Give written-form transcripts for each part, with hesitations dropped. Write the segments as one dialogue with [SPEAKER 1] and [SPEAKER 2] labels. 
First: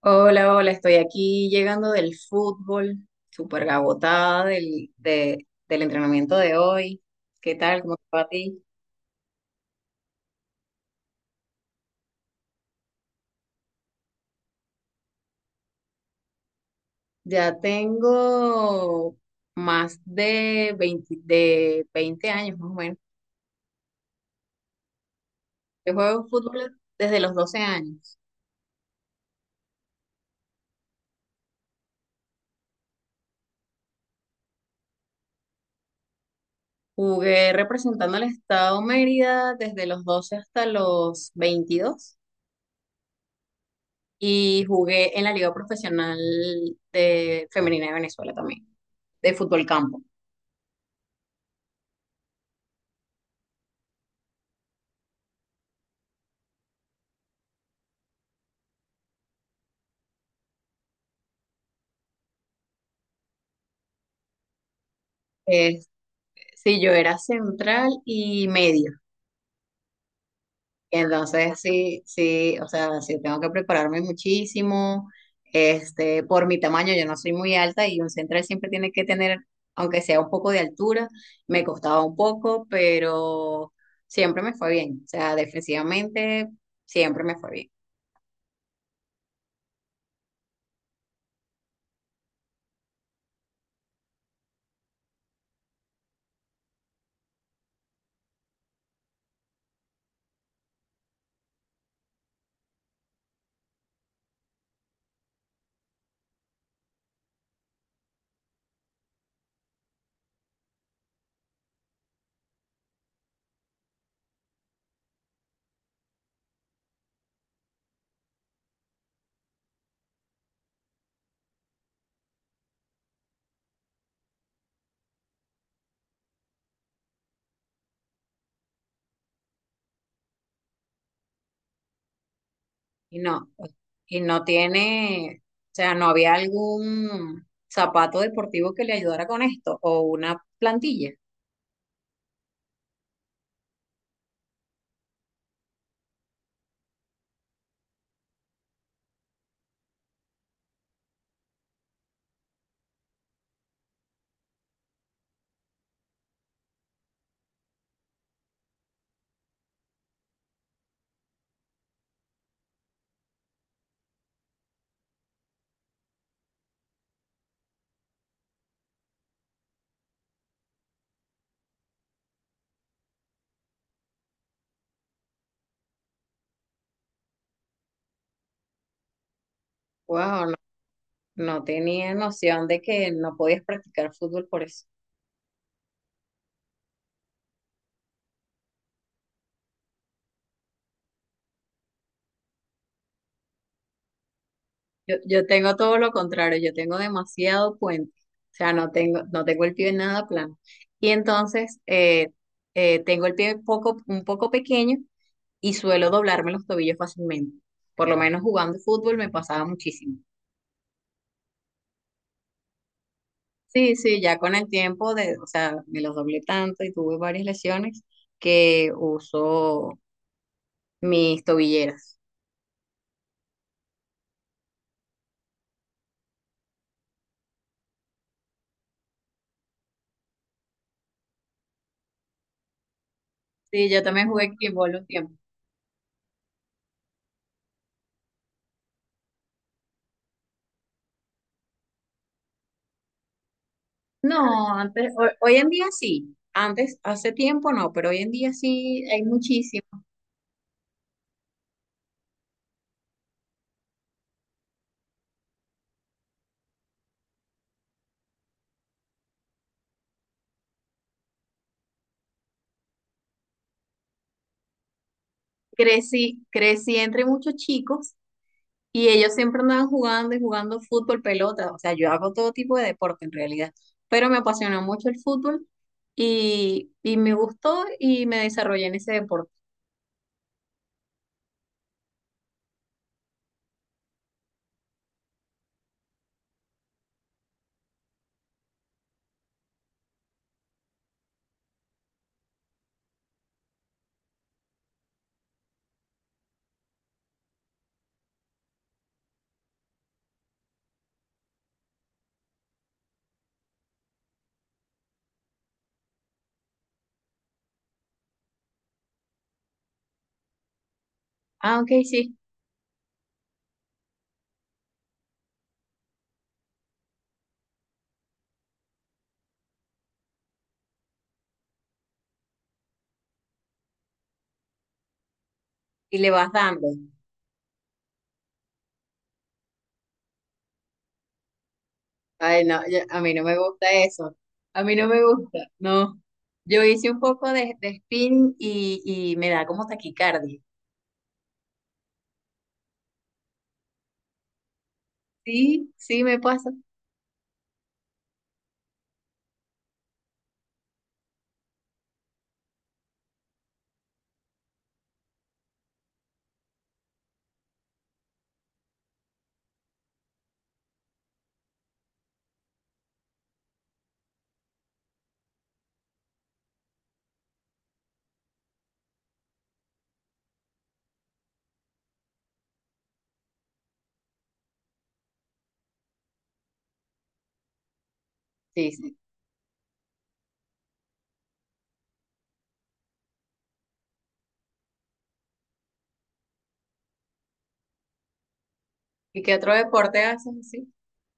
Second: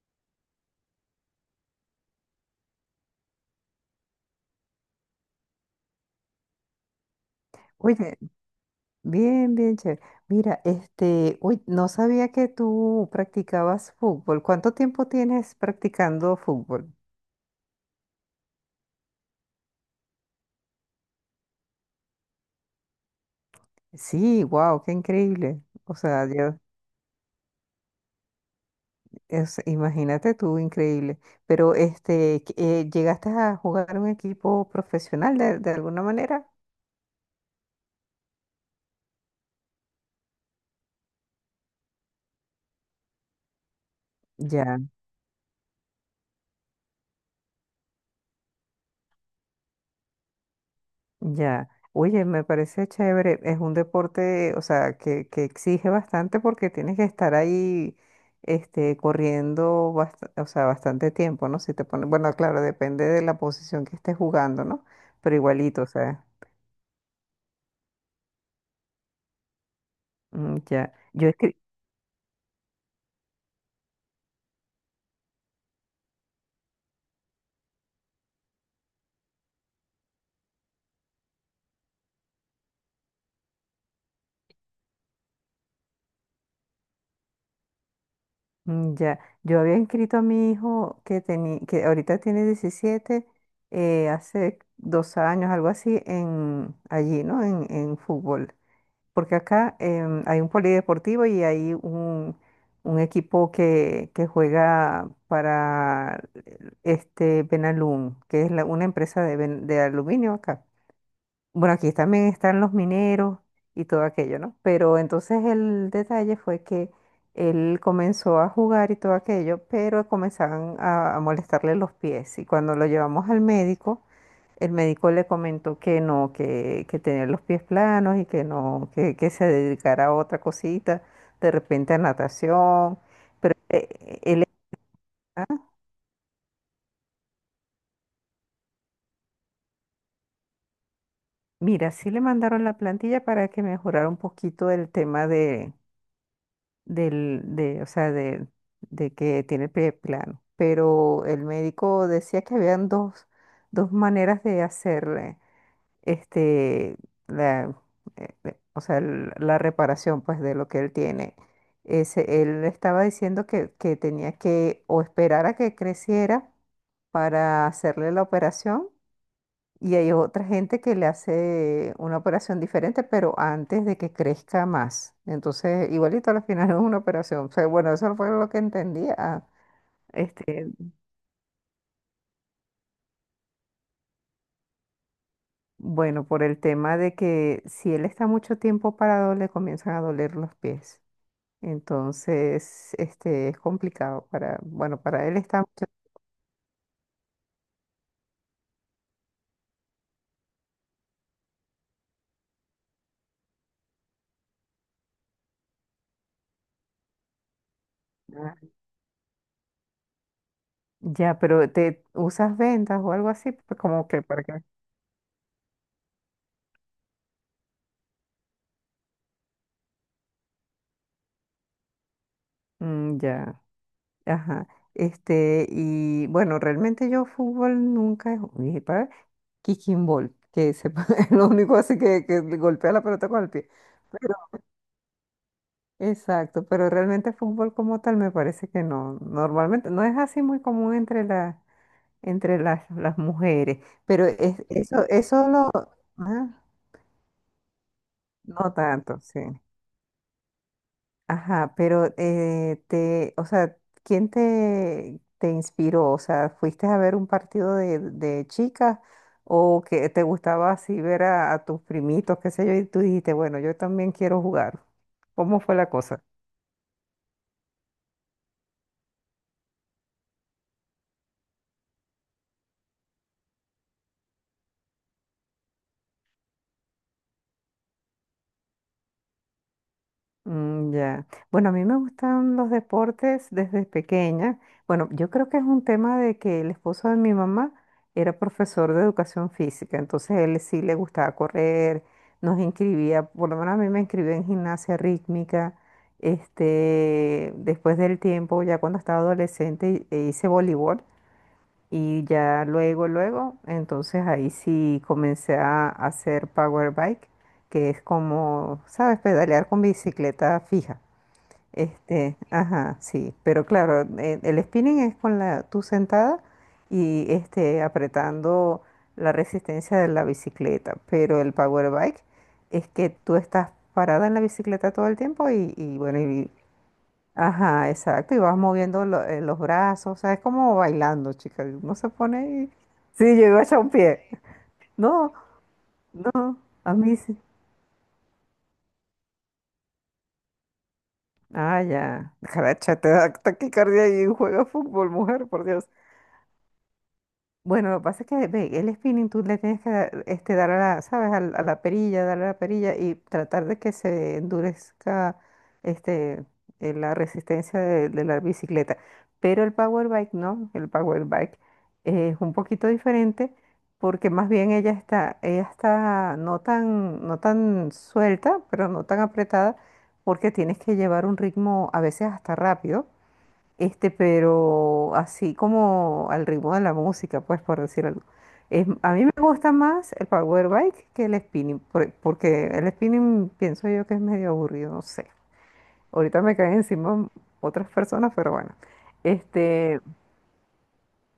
[SPEAKER 1] Hola, hola, estoy aquí llegando del fútbol, súper agotada del entrenamiento de hoy. ¿Qué tal? ¿Cómo te
[SPEAKER 2] Oye,
[SPEAKER 1] va a ti?
[SPEAKER 2] bien, bien, chévere. Mira, uy, no sabía que tú practicabas fútbol. ¿Cuánto tiempo tienes practicando fútbol?
[SPEAKER 1] Ya tengo más de 20 de 20 años, más o menos.
[SPEAKER 2] Sí, wow, qué increíble.
[SPEAKER 1] Yo
[SPEAKER 2] O sea,
[SPEAKER 1] juego
[SPEAKER 2] ya,
[SPEAKER 1] fútbol desde los 12 años.
[SPEAKER 2] imagínate tú, increíble. Pero, ¿llegaste a jugar un equipo profesional de alguna manera?
[SPEAKER 1] Jugué representando al estado Mérida desde los 12 hasta los 22 y
[SPEAKER 2] Ya.
[SPEAKER 1] jugué en la Liga Profesional de Femenina de Venezuela también, de fútbol campo.
[SPEAKER 2] Ya, oye, me parece chévere. Es un deporte, o sea, que exige bastante porque tienes que estar ahí, corriendo, o sea, bastante tiempo, ¿no? Si te pones, bueno, claro, depende de la posición que estés jugando, ¿no? Pero igualito, o sea,
[SPEAKER 1] Sí, yo era central y medio.
[SPEAKER 2] mm, ya.
[SPEAKER 1] Entonces, sí, sí, o sea, sí tengo que prepararme muchísimo. Este, por mi tamaño, yo no soy muy alta y un central siempre tiene que tener, aunque sea un poco de altura, me costaba un poco, pero siempre me fue bien. O sea, defensivamente siempre me fue bien.
[SPEAKER 2] Mm, ya, yo había inscrito a mi hijo que ahorita tiene 17, hace 2 años, algo así, en allí, ¿no? En fútbol. Porque acá hay un polideportivo y hay un equipo que juega para este Benalum, que es una empresa de aluminio acá. Bueno, aquí también están los mineros y todo aquello, ¿no? Pero entonces el detalle fue que él comenzó a jugar y todo aquello, pero comenzaban a molestarle los pies. Y cuando lo llevamos al médico, el médico le comentó que no, que tenía los pies planos y que no, que se dedicara a otra cosita, de repente a natación.
[SPEAKER 1] Y no,
[SPEAKER 2] Pero
[SPEAKER 1] y no tiene,
[SPEAKER 2] ah,
[SPEAKER 1] o sea, no había algún zapato deportivo que le ayudara con esto o una plantilla.
[SPEAKER 2] mira, sí le mandaron la plantilla para que mejorara un poquito el tema o sea, de que tiene el pie plano. Pero el médico decía que habían dos, dos maneras de hacerle este, la, o sea, la reparación pues de lo que él tiene. Ese, él estaba diciendo que tenía que o esperar a que creciera para hacerle la operación y hay otra gente que le hace una operación diferente, pero antes de que crezca más. Entonces, igualito al final es una operación. O sea, bueno, eso fue lo que entendía. Ah,
[SPEAKER 1] Wow,
[SPEAKER 2] este,
[SPEAKER 1] no tenía noción de que no podías practicar fútbol por eso.
[SPEAKER 2] bueno, por el tema de que si él está mucho tiempo parado, le comienzan a doler los pies. Entonces, este es complicado para, bueno,
[SPEAKER 1] Yo,
[SPEAKER 2] para él
[SPEAKER 1] yo
[SPEAKER 2] está
[SPEAKER 1] tengo
[SPEAKER 2] mucho.
[SPEAKER 1] todo lo contrario, yo tengo demasiado puente, o sea, no tengo, no tengo el pie nada plano. Y entonces tengo el pie poco, un poco pequeño y suelo doblarme los tobillos fácilmente. Por lo menos
[SPEAKER 2] Ah,
[SPEAKER 1] jugando fútbol me pasaba muchísimo.
[SPEAKER 2] ya, pero te usas vendas o algo así, pues,
[SPEAKER 1] Sí,
[SPEAKER 2] como
[SPEAKER 1] sí,
[SPEAKER 2] que
[SPEAKER 1] ya
[SPEAKER 2] para
[SPEAKER 1] con
[SPEAKER 2] qué.
[SPEAKER 1] el tiempo de, o sea, me los doblé tanto y tuve varias lesiones que uso mis tobilleras.
[SPEAKER 2] Mm, ya, ajá. Este, y bueno, realmente yo fútbol nunca he jugado. Para kicking ball, que se, es lo único así que golpea la pelota con el pie.
[SPEAKER 1] Sí, yo también
[SPEAKER 2] Pero,
[SPEAKER 1] jugué kickball un tiempo.
[SPEAKER 2] exacto, pero realmente fútbol como tal me parece que no. Normalmente no es así muy común entre la entre las mujeres. Pero es,
[SPEAKER 1] No,
[SPEAKER 2] eso,
[SPEAKER 1] antes,
[SPEAKER 2] eso
[SPEAKER 1] hoy en
[SPEAKER 2] lo...
[SPEAKER 1] día sí.
[SPEAKER 2] Ah,
[SPEAKER 1] Antes, hace tiempo no, pero hoy en día
[SPEAKER 2] no
[SPEAKER 1] sí
[SPEAKER 2] tanto,
[SPEAKER 1] hay
[SPEAKER 2] sí.
[SPEAKER 1] muchísimos.
[SPEAKER 2] Ajá, pero o sea, ¿quién te inspiró? O sea, ¿fuiste a ver un partido de chicas o que te gustaba así ver a tus primitos, qué sé yo, y tú dijiste, bueno, yo también quiero jugar? ¿Cómo fue la cosa?
[SPEAKER 1] Crecí entre muchos chicos y ellos siempre andaban jugando y jugando fútbol, pelota. O sea, yo hago todo tipo de deporte en realidad, pero me apasionó mucho el fútbol y me gustó y me desarrollé en ese deporte.
[SPEAKER 2] Mm, ya. Bueno, a mí me gustan los deportes desde pequeña. Bueno, yo creo que es un tema de que el esposo de mi mamá era profesor de educación física, entonces él sí le gustaba correr, nos inscribía, por lo menos a mí me inscribió en gimnasia rítmica. Este, después del tiempo, ya cuando estaba adolescente, hice voleibol. Y ya luego, luego, entonces ahí sí comencé a hacer power bike, que es como, ¿sabes? Pedalear con bicicleta fija.
[SPEAKER 1] Ah, ok, sí.
[SPEAKER 2] Este, ajá, sí. Pero claro, el spinning es con la, tú sentada y este, apretando la resistencia de la bicicleta. Pero el power bike es que tú estás parada en la bicicleta todo el tiempo y
[SPEAKER 1] Y
[SPEAKER 2] bueno,
[SPEAKER 1] le
[SPEAKER 2] y
[SPEAKER 1] vas dando.
[SPEAKER 2] ajá, exacto. Y vas moviendo los brazos. O sea, es como bailando, chica. Uno se pone
[SPEAKER 1] Ay,
[SPEAKER 2] ahí.
[SPEAKER 1] no, yo- a
[SPEAKER 2] Sí,
[SPEAKER 1] mí no
[SPEAKER 2] yo
[SPEAKER 1] me
[SPEAKER 2] iba a echar
[SPEAKER 1] gusta
[SPEAKER 2] un pie.
[SPEAKER 1] eso. A mí no me
[SPEAKER 2] No,
[SPEAKER 1] gusta, no.
[SPEAKER 2] no,
[SPEAKER 1] Yo
[SPEAKER 2] a
[SPEAKER 1] hice
[SPEAKER 2] mí
[SPEAKER 1] un
[SPEAKER 2] sí.
[SPEAKER 1] poco de spinning y me da como taquicardia.
[SPEAKER 2] Ah, ya. Caracha, te da taquicardia y juega fútbol, mujer, por Dios.
[SPEAKER 1] Sí, sí, me pasa.
[SPEAKER 2] Bueno, lo que pasa es que ve, el spinning tú le tienes que dar, este, dar a la, ¿sabes? A la perilla, darle a la perilla y tratar de que se endurezca este, la resistencia de la bicicleta. Pero el power bike no, el power bike es un poquito diferente porque más bien ella está no tan, no tan suelta, pero no tan apretada porque tienes que llevar un ritmo a veces hasta rápido este, pero así como al ritmo de la música, pues por decir algo.
[SPEAKER 1] Sí,
[SPEAKER 2] A
[SPEAKER 1] sí.
[SPEAKER 2] mí me gusta más el power bike que el spinning, porque el spinning pienso yo que es medio aburrido, no sé. Ahorita me caen encima otras personas, pero bueno.
[SPEAKER 1] ¿Y qué otro
[SPEAKER 2] Este,
[SPEAKER 1] deporte haces así?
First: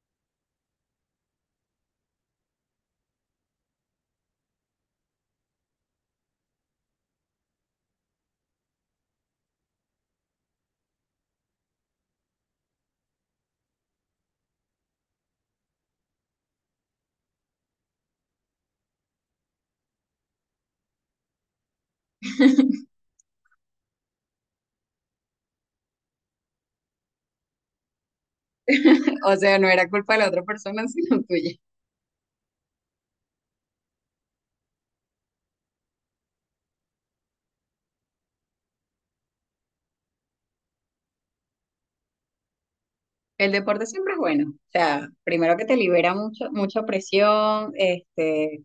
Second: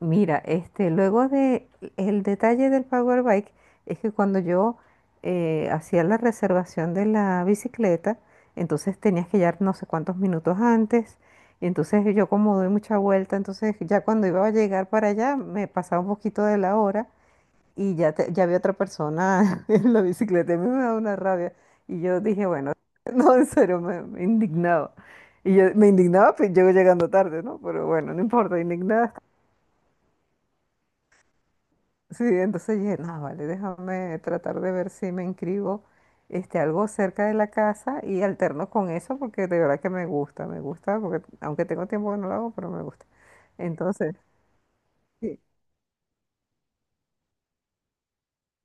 [SPEAKER 2] mira, este, luego de el detalle del Power Bike es que cuando yo hacía la reservación de la bicicleta, entonces tenías que llegar no sé cuántos minutos antes, y entonces yo como doy mucha vuelta, entonces ya cuando iba a llegar para allá me pasaba un poquito de la hora y ya, ya había otra persona en la bicicleta, y a mí me daba una rabia y yo dije, bueno, no, en serio, me indignaba. Y yo me indignaba, pues llego llegando tarde, ¿no? Pero bueno, no importa, indignada.
[SPEAKER 1] O sea, no era culpa de la otra persona, sino tuya.
[SPEAKER 2] Sí, entonces dije, no, vale, déjame tratar de ver si me inscribo este, algo cerca de la casa y alterno con eso porque de verdad que me gusta, porque aunque tengo tiempo que no lo hago, pero me gusta.
[SPEAKER 1] El deporte siempre
[SPEAKER 2] Entonces,
[SPEAKER 1] es bueno. O sea,
[SPEAKER 2] sí,
[SPEAKER 1] primero que te libera mucho, mucha presión, este,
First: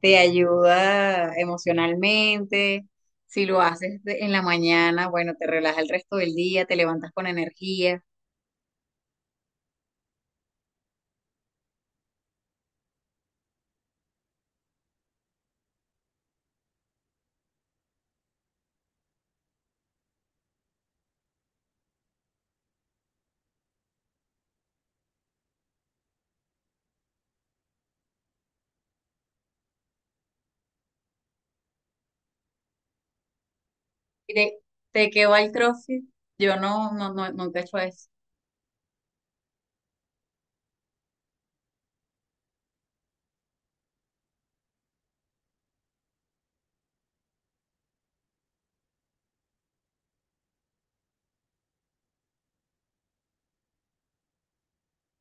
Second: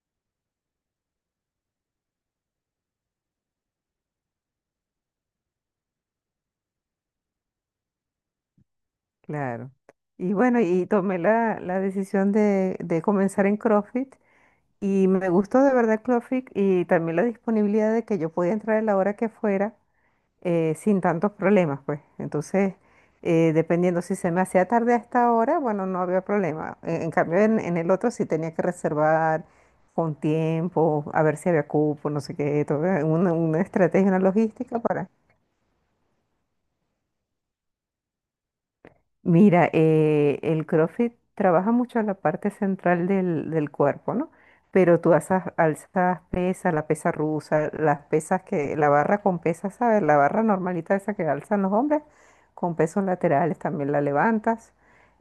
[SPEAKER 1] te ayuda emocionalmente. Si lo haces en la mañana, bueno, te relaja el resto del día, te levantas con energía.
[SPEAKER 2] claro. Y bueno, y tomé la decisión de comenzar en CrossFit y me gustó de verdad CrossFit y también la disponibilidad de que yo podía entrar a la hora que fuera sin tantos problemas, pues. Entonces, dependiendo si se me hacía tarde a esta hora, bueno, no había problema. En cambio, en el otro sí tenía que reservar con tiempo, a ver si había cupo, no sé qué, todo, una estrategia, una
[SPEAKER 1] Y te,
[SPEAKER 2] logística para...
[SPEAKER 1] te quedó al CrossFit. Yo no, no, no, nunca he hecho eso.
[SPEAKER 2] Mira, el CrossFit trabaja mucho la parte central del cuerpo, ¿no? Pero tú alzas, alzas pesas, la pesa rusa, las pesas que, la barra con pesas, ¿sabes? La barra normalita esa que alzan los hombres, con pesos laterales también la levantas,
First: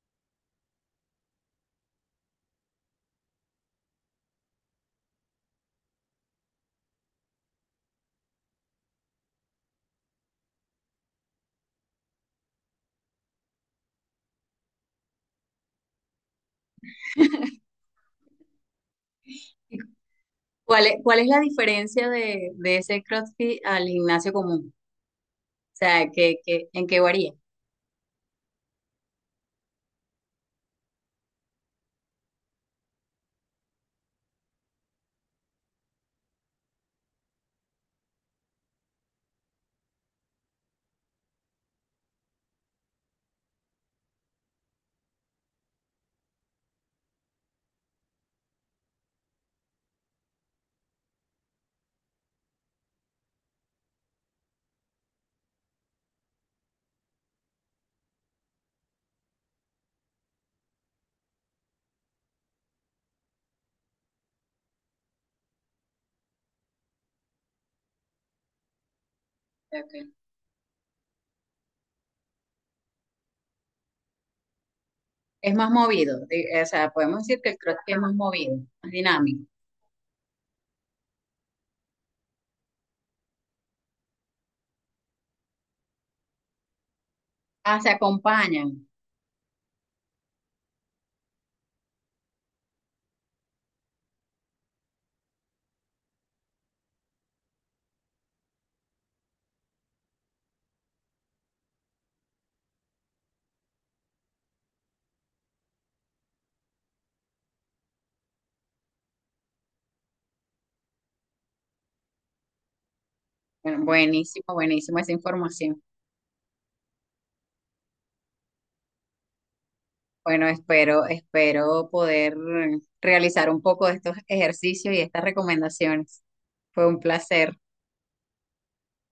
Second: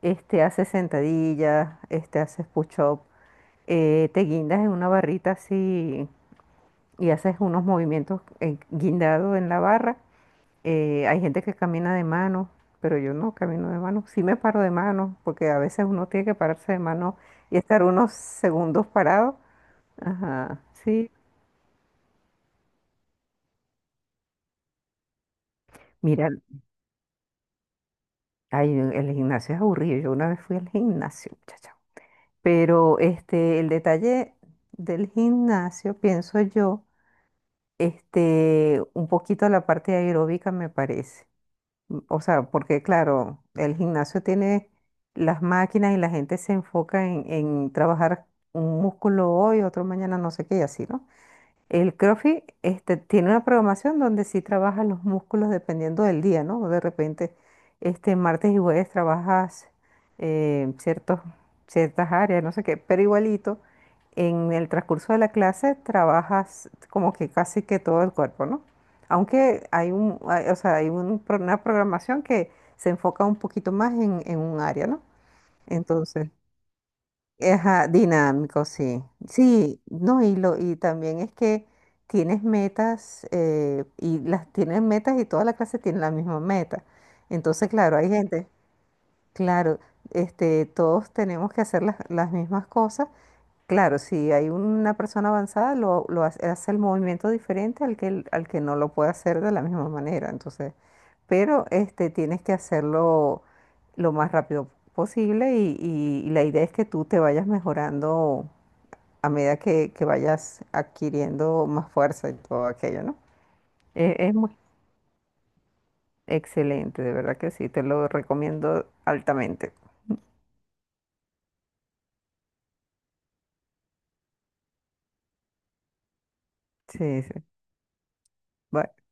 [SPEAKER 2] este, haces sentadillas, este, haces push-up, te guindas en una barrita así y haces unos movimientos guindado en la barra hay gente que camina de mano, pero yo no camino de mano. Sí me paro de mano, porque a veces uno tiene que pararse de mano y estar unos segundos parado. Ajá, sí.
[SPEAKER 1] Cuál es la diferencia de ese CrossFit al gimnasio común? O sea,
[SPEAKER 2] Mira,
[SPEAKER 1] que, ¿en qué varía?
[SPEAKER 2] ay, el gimnasio es aburrido. Yo una vez fui al gimnasio, muchacha. Pero este, el detalle del gimnasio, pienso yo, este, un poquito la parte aeróbica me parece. O sea, porque claro, el gimnasio tiene las máquinas y la gente se enfoca en trabajar un músculo hoy, otro mañana, no sé qué, y así, ¿no? El CrossFit este, tiene una programación donde sí trabajas los músculos dependiendo del día, ¿no? De repente, este, martes y jueves trabajas eh, ciertos, ciertas áreas, no sé qué, pero igualito, en el transcurso de la clase trabajas como que casi que todo el cuerpo, ¿no? Aunque hay
[SPEAKER 1] Ok.
[SPEAKER 2] un, o sea, hay una programación que se enfoca un poquito más en un área, ¿no?
[SPEAKER 1] Es más movido,
[SPEAKER 2] Entonces,
[SPEAKER 1] o sea, podemos decir que el
[SPEAKER 2] ajá,
[SPEAKER 1] CrossFit es más movido,
[SPEAKER 2] dinámico,
[SPEAKER 1] más
[SPEAKER 2] sí.
[SPEAKER 1] dinámico.
[SPEAKER 2] Sí, no, y también es que tienes metas, y las tienes metas y toda la clase tiene la misma meta. Entonces,
[SPEAKER 1] Ah, se
[SPEAKER 2] claro, hay gente,
[SPEAKER 1] acompañan.
[SPEAKER 2] claro, este, todos tenemos que hacer las mismas cosas. Claro, si hay una persona avanzada, lo hace, hace el movimiento diferente al que no lo puede hacer de la misma manera. Entonces, pero este, tienes que hacerlo lo más rápido posible y la idea es que tú te vayas mejorando a medida que vayas adquiriendo más fuerza y todo aquello, ¿no?
[SPEAKER 1] Bueno,
[SPEAKER 2] Es
[SPEAKER 1] buenísimo,
[SPEAKER 2] muy
[SPEAKER 1] buenísimo esa información.
[SPEAKER 2] excelente, de verdad que sí, te lo recomiendo altamente.
[SPEAKER 1] Bueno, espero, espero poder realizar un poco de estos ejercicios y estas recomendaciones. Fue un
[SPEAKER 2] Sí, sí.
[SPEAKER 1] placer.
[SPEAKER 2] Bye.